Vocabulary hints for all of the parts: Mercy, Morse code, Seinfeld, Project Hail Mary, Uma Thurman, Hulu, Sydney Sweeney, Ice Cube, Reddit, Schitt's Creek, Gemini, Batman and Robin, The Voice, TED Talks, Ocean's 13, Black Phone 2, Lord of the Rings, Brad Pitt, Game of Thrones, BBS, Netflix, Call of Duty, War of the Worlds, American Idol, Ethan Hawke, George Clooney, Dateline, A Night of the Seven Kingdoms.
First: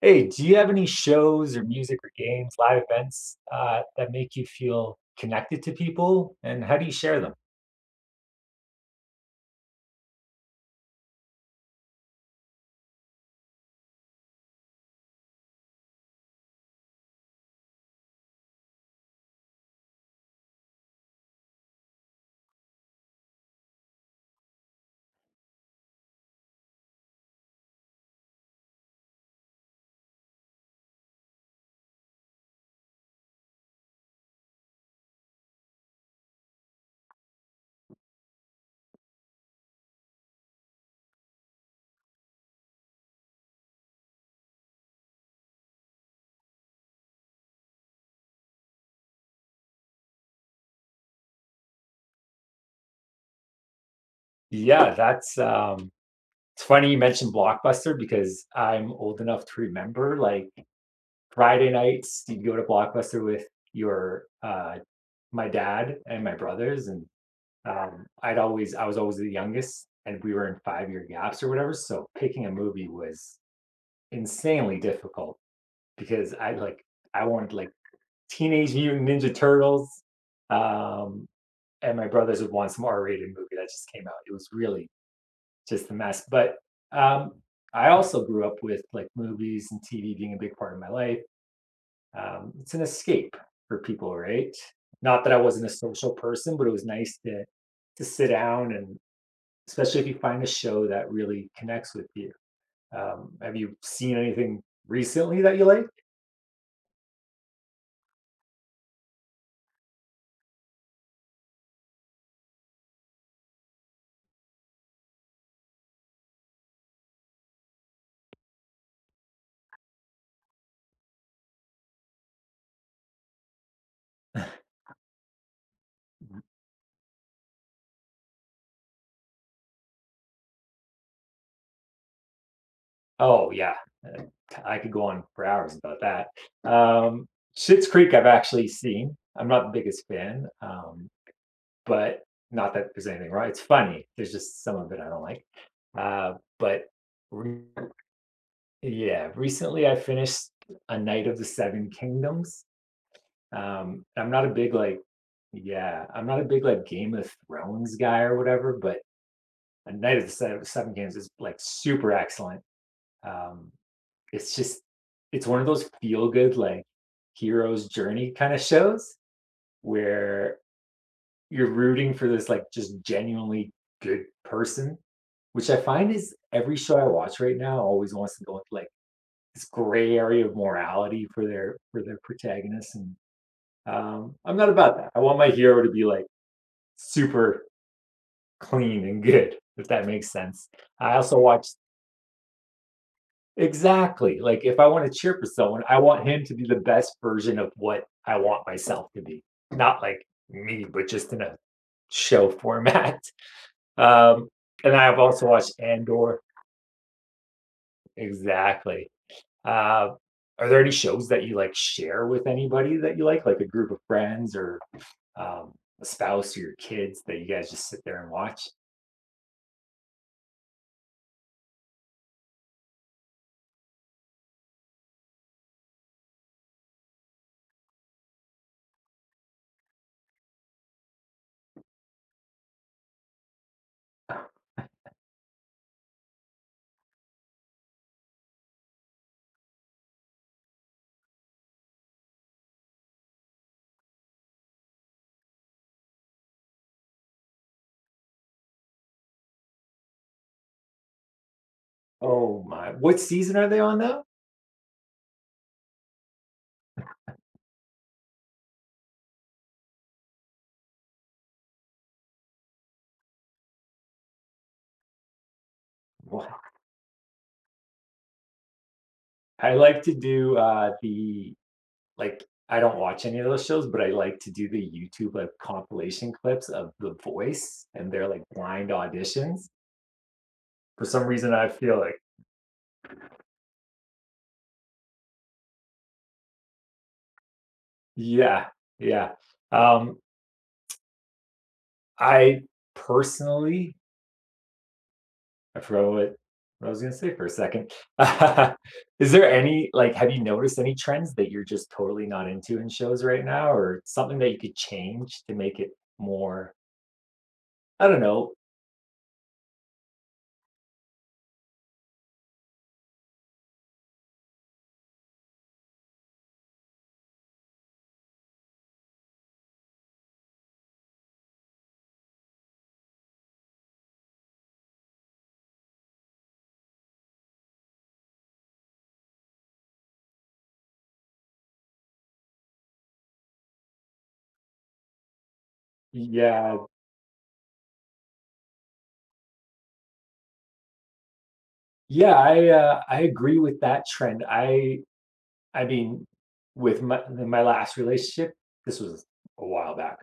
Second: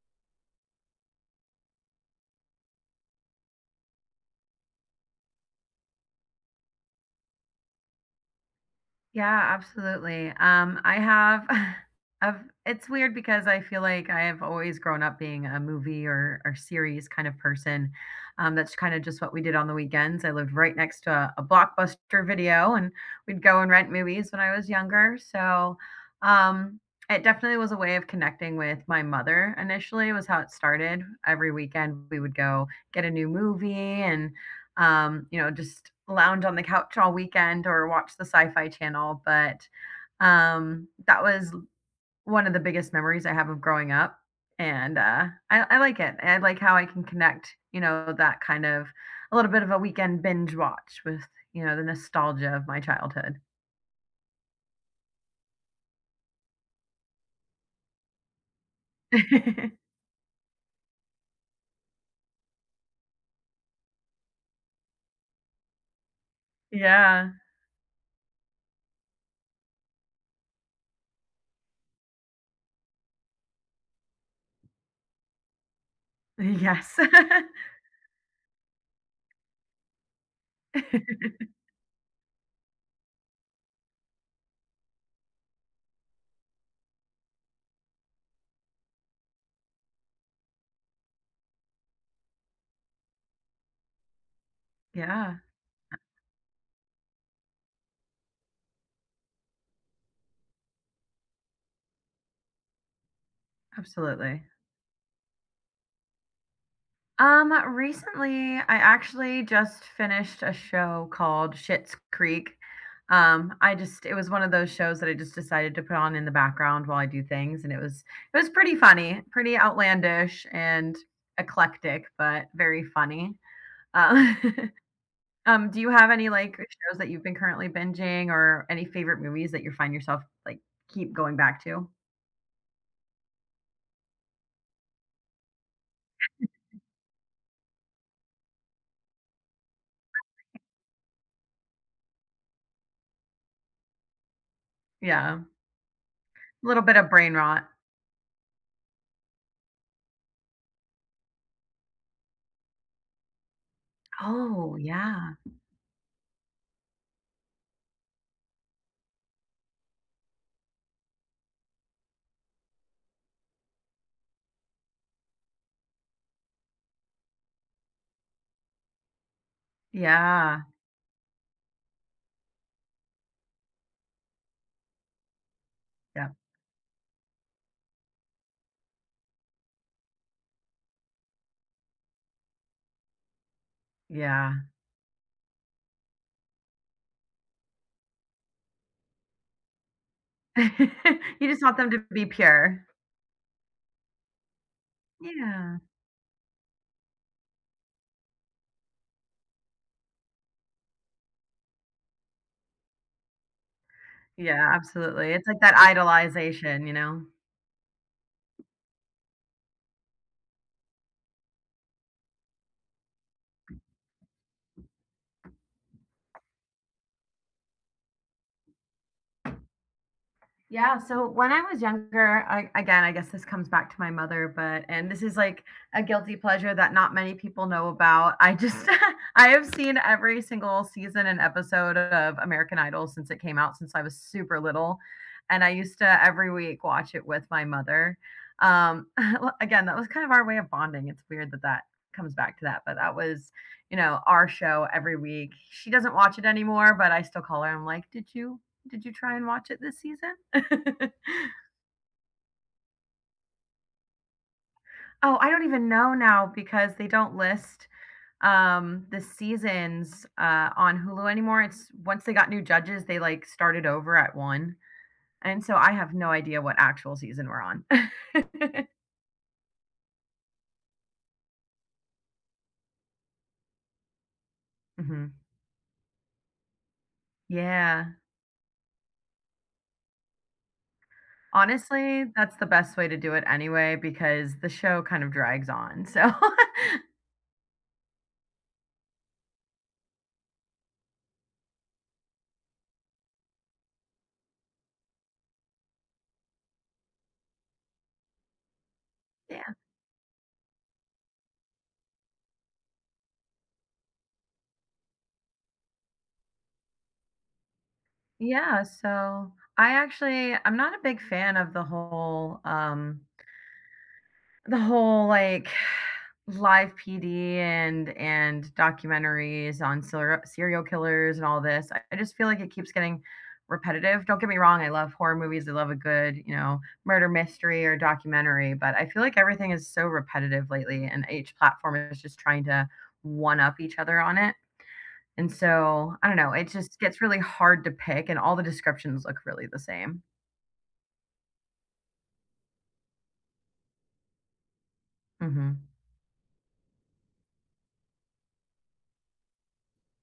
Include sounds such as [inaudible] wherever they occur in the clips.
Hey, do you have any shows or music or games, live events that make you feel connected to people, and how do you share them? Yeah, absolutely. I have [laughs] I've it's weird because I feel like I have always grown up being a movie or series kind of person. That's kind of just what we did on the weekends. I lived right next to a Blockbuster video, and we'd go and rent movies when I was younger. So, um, it definitely was a way of connecting with my mother initially, was how it started. Every weekend we would go get a new movie and you know, just lounge on the couch all weekend or watch the Sci-Fi Channel. But, that was one of the biggest memories I have of growing up, and, I like it, I like how I can connect, you know, that kind of a little bit of a weekend binge watch with, you know, the nostalgia of my childhood. Yeah, that's it's funny you mentioned Blockbuster because I'm old enough to [laughs] remember like Friday nights you'd go to Blockbuster with your my dad and my brothers, and Yeah. I was always the youngest, and we were in 5 year gaps or whatever, so picking a movie was insanely difficult because Yes. I wanted like Teenage Mutant Ninja Turtles. Um, [laughs] and my brothers would want some R-rated movie that just came out. It was really just a mess. But um, I also grew up with like movies and TV being a big part of my life. It's an escape for people, right? Not that I Yeah, wasn't a social person, but it was nice to sit down and especially if you find a show that really connects with you. Have you seen absolutely. anything recently that you like? Recently, I actually just finished a show called Schitt's Creek. I just it was one of those shows that I just decided to put on in the background while I do things, and it was pretty funny, pretty outlandish and eclectic, but very funny. Uh, [laughs] do you have any like shows that you've been currently binging, or any favorite movies that you find yourself like keep going back to? Oh, yeah. Uh, I could go on for hours about that. Um, Schitt's Creek, I've actually seen. I'm not the biggest fan, but not that there's anything wrong. It's funny. There's just some of it I don't Yeah, like. Uh, a little but bit of brain re- rot. yeah, recently I finished A Night of the Seven Kingdoms. I'm not a big Oh like, yeah, yeah, I'm not a big like Game of Thrones guy or whatever, but A Night of the Seven Kingdoms is like super excellent. Um, it's just it's one of those feel good like hero's journey kind of shows where yeah, you're rooting for this like just genuinely good person, which I find yeah, is every show I watch right now always wants to go into like this gray area of morality for their protagonists. And I'm yeah. not about that. I want my hero to be like super clean and good, if that makes sense. I [laughs] also You just watch. want them to be pure. Exactly. Like if I want to cheer for Yeah. someone, I want him to be the best version of what I want myself to be. Not like me, but just in a show format. [laughs] Um, Yeah, and I've absolutely. It's also like watched that Andor. idolization, you know? Exactly. Uh, are there any shows that you like share with anybody that you like a group of friends or um, a spouse or your kids that you guys just sit there and watch? Yeah, so when I was younger, I, again, I guess this comes back to my mother, but and this is like a guilty pleasure that not many people know about. I just [laughs] I have seen every single season and episode of American Idol since it came out, since I was super little, and I used to every week watch it with my mother. Um, [laughs] again, that was kind of our way of bonding. It's weird that that comes back to that, but that was, you know, our show every week. She doesn't watch it anymore, but I still call her. I'm like, did you try and watch it this season?" [laughs] Oh my, what season are they on now? Oh, I don't even know now because they don't list the seasons on Hulu anymore. It's once they got new judges, they like started over at one. And so I have no Wow. idea what actual season we're on. [laughs] I like to do, the like, I don't watch any of those shows, but I like to do the YouTube, Mhm. like, compilation clips of The Voice and Yeah. their, like, blind auditions. For some reason, I feel like Honestly, that's the best way to do it anyway because the show kind of drags on. So, [laughs] yeah, yeah. Um, I personally I forgot what I was gonna say for a second. [laughs] Is there yeah. any like, have you noticed any trends that you're just totally not into in shows right now or something that you could change to make it more, I don't know. Yeah, so I'm not a big fan of the whole the whole, like, live PD and documentaries on serial killers and all this. I just feel like it keeps getting repetitive. Don't get me wrong, I love horror movies, I love a good, you know, murder mystery or documentary, but I feel like everything is so repetitive lately, and each platform is just trying to one up each other on it, and so, I don't know, it Yeah. just gets really hard to pick, and all the descriptions look really the same. Yeah, I agree with that trend. I Mhm. mean, with my last relationship, this was a while back,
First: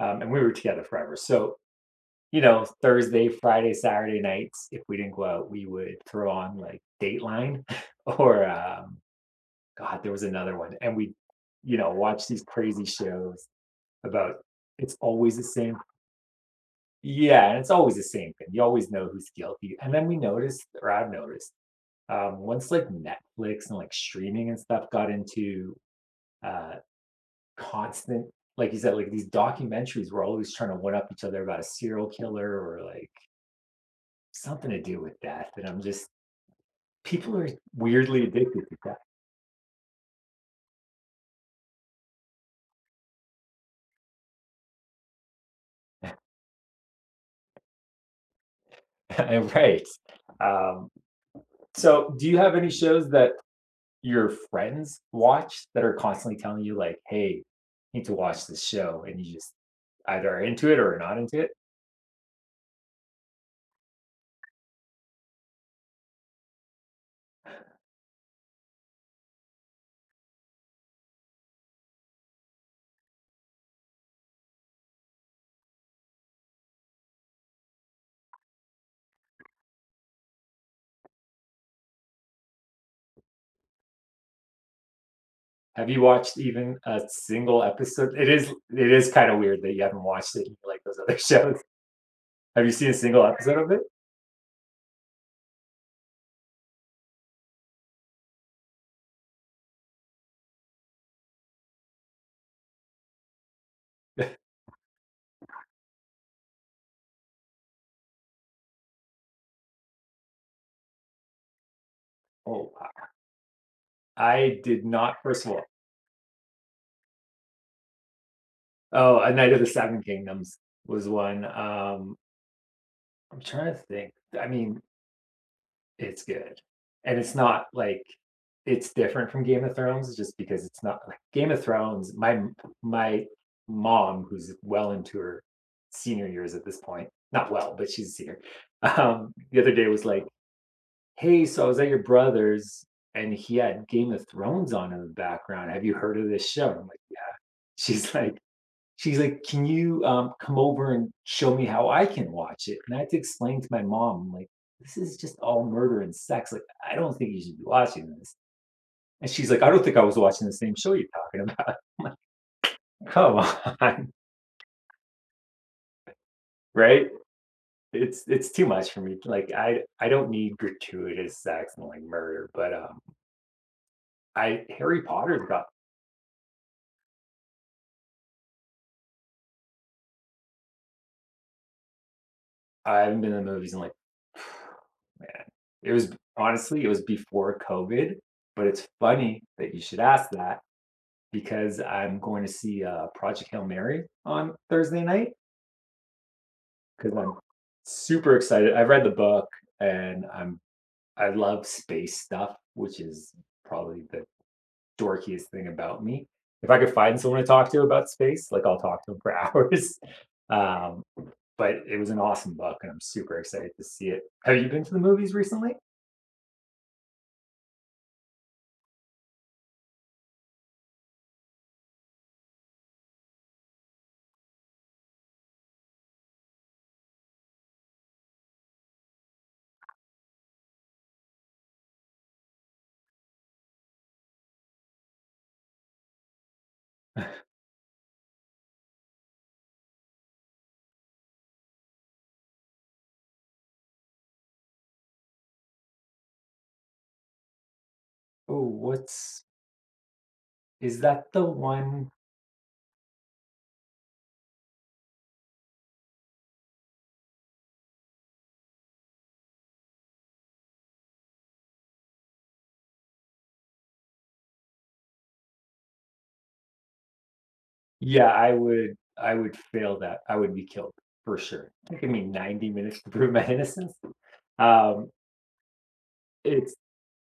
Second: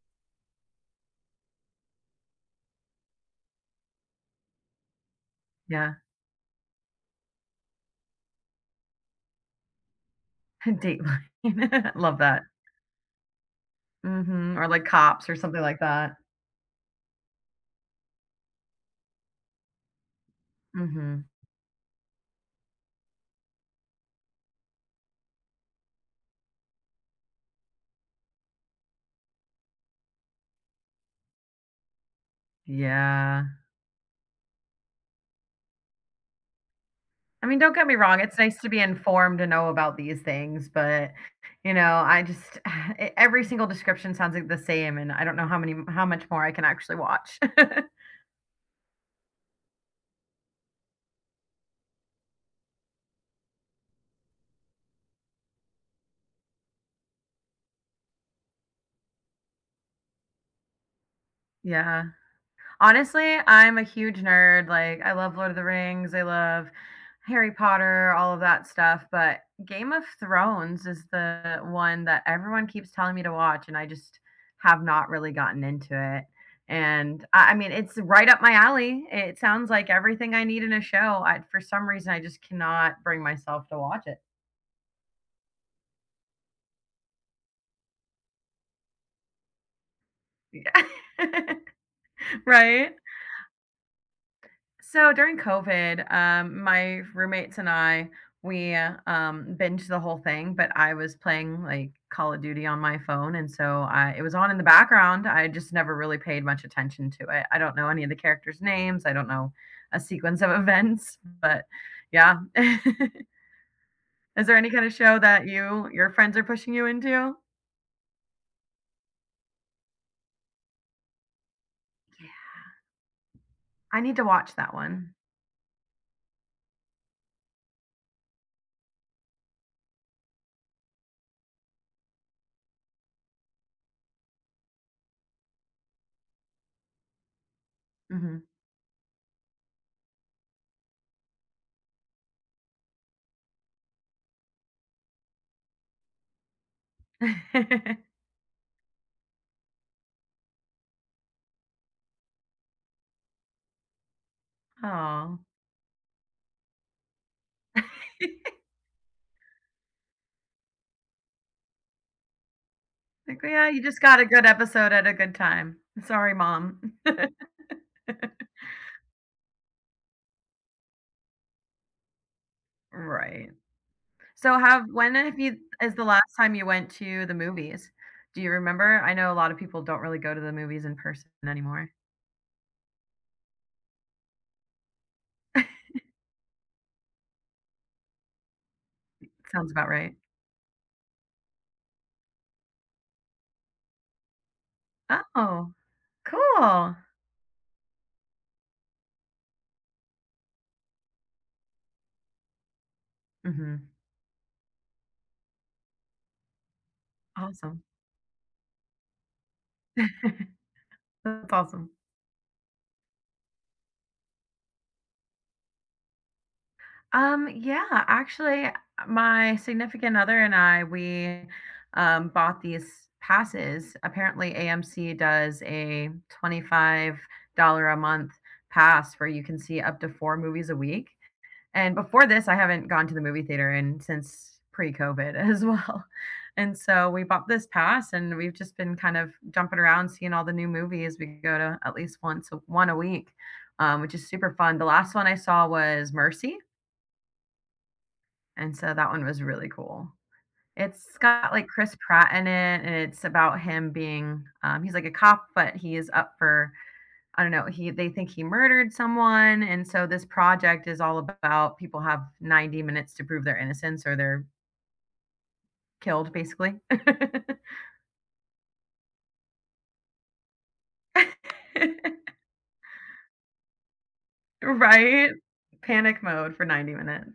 and we were together forever. So you know, Thursday, Friday, Saturday nights, if we didn't go out, we Yeah. would throw on like Dateline [laughs] or God, there was another [laughs] one, and we, you know, Dateline. [laughs] Love watch these that. crazy shows about Mhm, or like it's cops or always the something same. like that. Yeah, and it's always the same thing. You always know who's guilty, and then we noticed, or I've Mhm. noticed once like Netflix and like streaming and stuff got into uh, constant, like you said, like these documentaries were always trying to one up each other about a serial killer or like Yeah. something to do with death. And I'm just, people I are mean, don't get me wrong, weirdly it's nice addicted to to be informed and know about these things, but, you know, I just [sighs] e every single description sounds like the same, and I don't know how much more I can actually watch. [laughs] that. [laughs] right. Um, so, do you have any shows that your friends watch that are constantly telling you, like, hey, you need to watch this show? And you just either are into it or are not into it? Yeah. Honestly, I'm a huge nerd, like, I love Lord of the Rings, I love Harry Potter, all of that stuff, but Game of Thrones is the one that everyone keeps telling me to watch, and I just have not really gotten into it, and I mean, it's right up my alley. It sounds like everything I need in a show. I For some reason, I just cannot bring myself to watch it. Have you watched even a single episode? It is kind of weird that you haven't watched it and [laughs] you like Yeah. those other [laughs] shows. [laughs] Have you seen Right? a single episode of it? So during COVID, my roommates and I, we binged the whole thing, but I was playing like Call of Duty on my phone. And so it was on in the background. I just never really paid much attention to it. I don't know any of the characters' names. I don't know a sequence of [laughs] events, but yeah. Oh, [laughs] wow. Is there I any kind did of show not. that First of all, your friends are pushing you into? oh, A Night of the Seven Kingdoms was one. I'm trying to I think. need to I watch that mean, one. it's good, and it's not like it's different from Game of Thrones just because it's not like Game of Thrones. My mom, who's well into her senior years at this point, not well, but she's a senior. Hmm. The other day was like, hey, so I was at your brother's and he had Game of Thrones on in the background. Have you heard of this show? And I'm like, [laughs] [laughs] she's like, can you come over and show me how I can watch it? And I had to explain to my mom, I'm like, this is just Oh. all murder and sex. Like, I don't think you should be watching this. [laughs] And she's like, I don't think I was watching the same show you're talking about. [laughs] Come Like, yeah, you just on, got a good episode at a good time. Sorry, [laughs] mom. right? [laughs] It's too much for me. Like I don't need gratuitous sex and like murder, but Right. So I Harry have Potter's you got. is the last time you went to the movies? Do you remember? I know a lot of people don't really go to the movies in person anymore. I haven't been to the movies in like [sighs] man, it was honestly, it was before COVID, but it's funny Sounds that you about should right. ask that because I'm going to see, Project Hail Mary on Thursday night Oh, cool. because 'cause I'm super excited. I've read the book and I love space stuff, which is Mhm. probably the dorkiest thing about me. If I could find someone to talk Awesome. to about space, like, I'll talk to them for [laughs] hours. [laughs] Um, That's but awesome. it was an awesome book, and I'm super excited to see it. Have you been to the movies recently? Yeah, actually, my significant other and I, we bought these passes. Apparently, AMC does a $25 a month pass where you can see up to four movies a week. And before this, I haven't gone to the movie theater in since pre-COVID as well. [laughs] And so we bought this pass and we've just been kind of jumping around seeing all the new movies. We go to at least one a week, which is super fun. The last one I saw was Mercy, Oh, and so that one was what's really cool. is It's that the got, like, Chris one? Pratt in it, and it's about him being, he's like a cop, but he is up for I don't know, he they think he murdered someone, and so this project is all about people have 90 minutes to prove their innocence or they're killed, basically. [laughs] Yeah, I would fail that. I would be killed for sure. It took me 90 minutes to prove my innocence. Um, Right? Panic mode for it's 90 minutes.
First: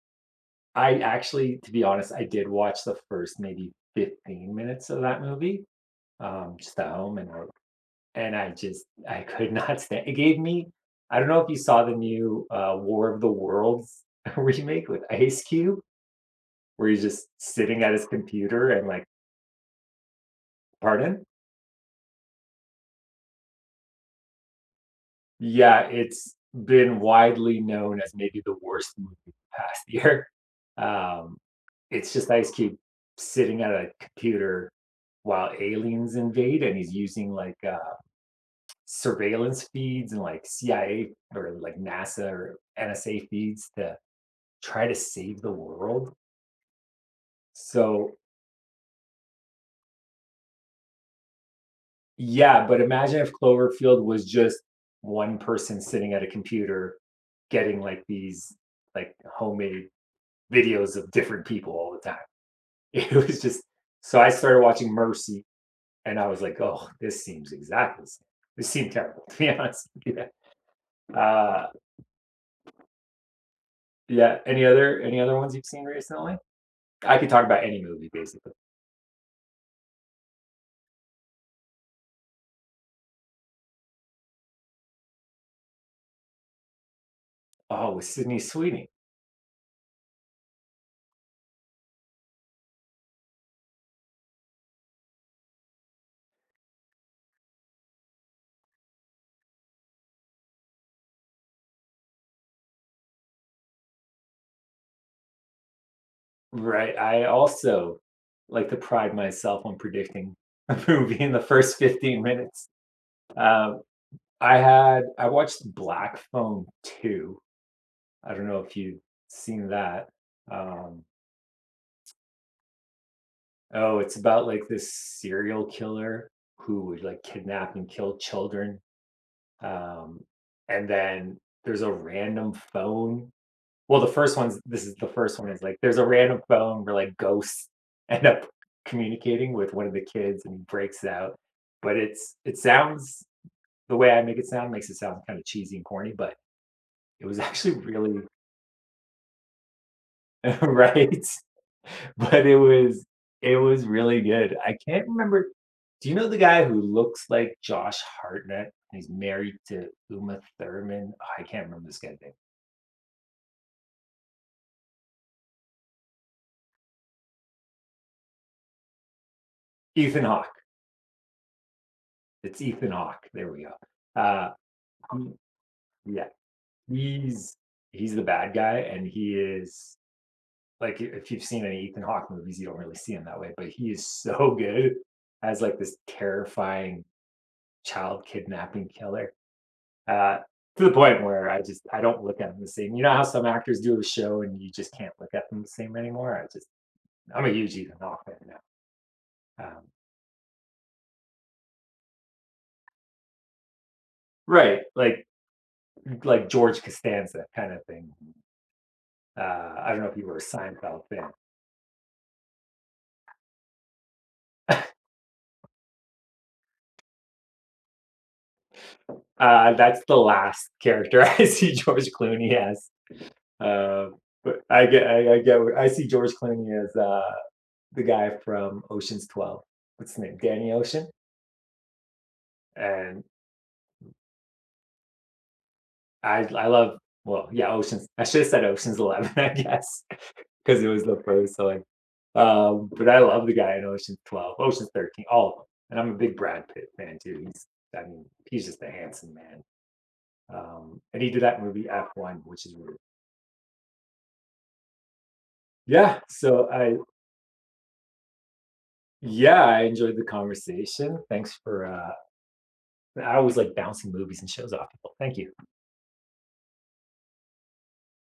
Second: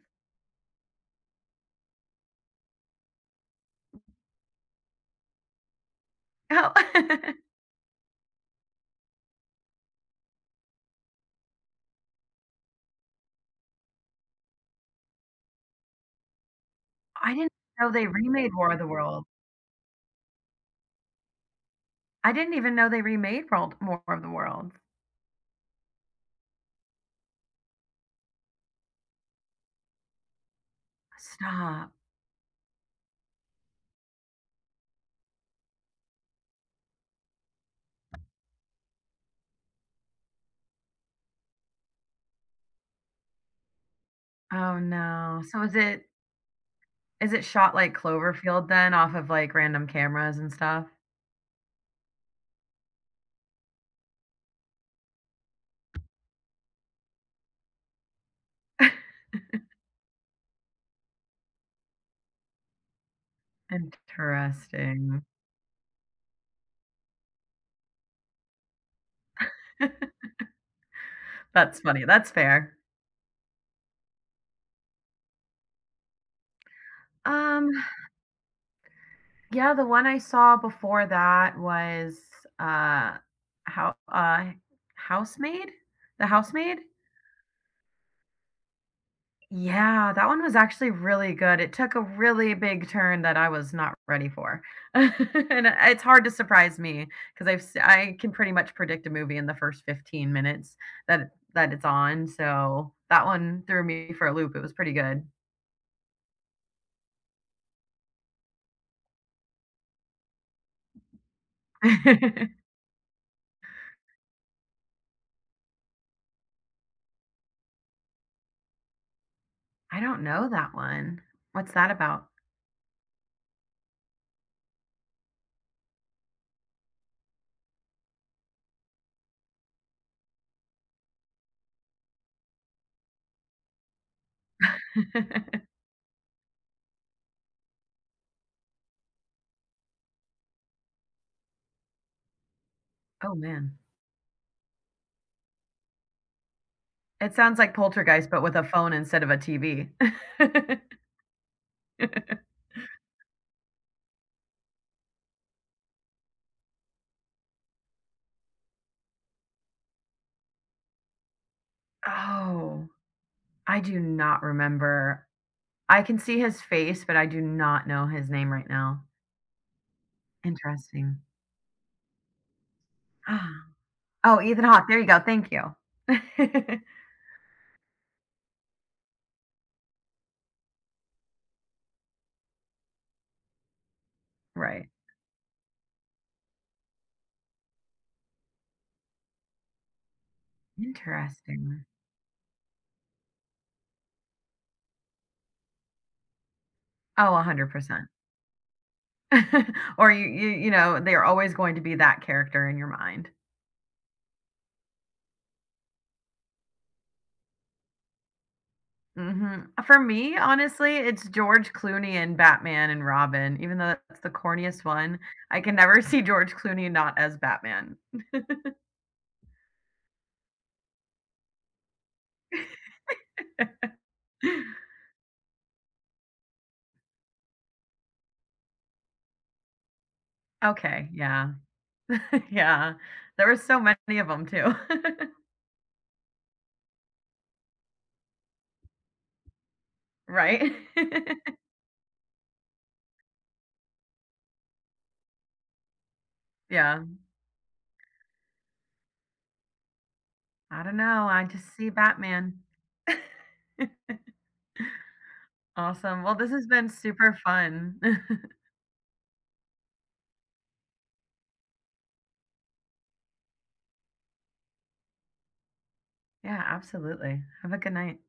I actually, to be honest, I did watch the first maybe 15 minutes of that movie, um, Oh, just at home [laughs] and I just I could [laughs] not stand It gave me, I don't know if you saw the new War of the Worlds [laughs] remake with Ice Cube, where he's just I didn't sitting know at his they remade computer War of the and like, Worlds. pardon? I didn't even know they remade World War of the Worlds. Yeah, it's been widely known as maybe the worst movie of the past [laughs] year. Um, Stop. it's just Ice Cube sitting at a computer while aliens invade, and he's using like surveillance feeds and like CIA or like NASA or NSA feeds to Oh, try to no. save the So is it world. is it shot like So, Cloverfield then off of, like, random cameras and stuff? yeah, but imagine if Cloverfield was just one person sitting at a computer getting like these [laughs] like homemade videos of different people all the time. [laughs] It was just, so I started watching Interesting. Mercy and I was like, oh, this seems exactly the same. This seemed terrible [laughs] to be honest. [laughs] Yeah. Uh That's funny, that's fair. yeah. Any other ones you've seen recently? I could talk about Um, any movie basically. yeah, the one I saw before that was, uh, how Housemaid? The Housemaid? Oh, with Sydney Sweeney. Yeah, that one was actually really good. It took a really big turn that I was not ready for. [laughs] And it's hard to surprise me because I can pretty much predict a movie in the first 15 minutes that it's on. So that one threw me for a loop. It was pretty good. Right. I also like to pride myself on predicting [laughs] a movie in the first 15 [laughs] minutes. Um, I watched Black Phone 2. I don't know if you've seen I that. don't know that Um, one. What's that about? Oh, it's about like this serial killer who would like kidnap and kill children. Um, and then there's a random phone. Well, the first one's this is the first one is like [laughs] there's a random phone where like ghosts [laughs] end up communicating with one of the kids and he breaks out. But it's it sounds, Oh man. the way I make it sound makes it sound kind of cheesy and corny, but it It was [laughs] sounds like actually really. Poltergeist, but with a phone instead of a TV. [laughs] [laughs] Right? But it was really good. I can't remember, do you know the guy who looks like Josh Hartnett? He's married to Uma Thurman. Oh, I can't remember this guy's name. Oh, I do not remember. I can see his face, but I do not know his name right now. Ethan Hawke. Interesting. [gasps] It's Ethan Hawke. Ah, There we go. oh, Ethan Hawke, there you go, he- thank you. yeah, [laughs] he's he's the bad guy, and he is like if you've seen any Ethan Hawke movies, you don't really see him that way, but he is so Right. good as like this terrifying child kidnapping killer. uh, to the point where I Interesting. just I don't look at them the same. You know how some actors do a show and you just can't look at them the same anymore. I just Oh, I'm a huge Ethan 100%. Hawke fan now. Um, [laughs] Or you know, they're always going to be that character in your mind. right, like George Costanza kind of thing. Mhm. I For don't know if you me, were a honestly, Seinfeld it's fan. George Clooney and Batman and Robin, even though that's the corniest one. I can never [laughs] see George Clooney not as Batman. [laughs] That's the last character [laughs] I see George Clooney as. Uh, but I get I see George Clooney as the guy from Ocean's 12. What's his name? Danny Ocean. Okay, yeah. [laughs] Yeah. And There were so many of them too. [laughs] I love, well, yeah, Ocean's. I should have said Ocean's 11, [laughs] I guess, Right? because it was the first. [laughs] So like, but I love the guy in Ocean's 12, Ocean's 13, all of them. And I'm a big Brad Pitt Yeah. fan too. He's, I mean, he's just a handsome man. I don't And know, he did I that just movie see F1, Batman. which is weird. [laughs] Yeah. Awesome. Well, this has been super fun. [laughs] Yeah, I enjoyed the conversation. Thanks for. I always like bouncing movies and shows off people. Thank you. Yeah, absolutely. Have a good night.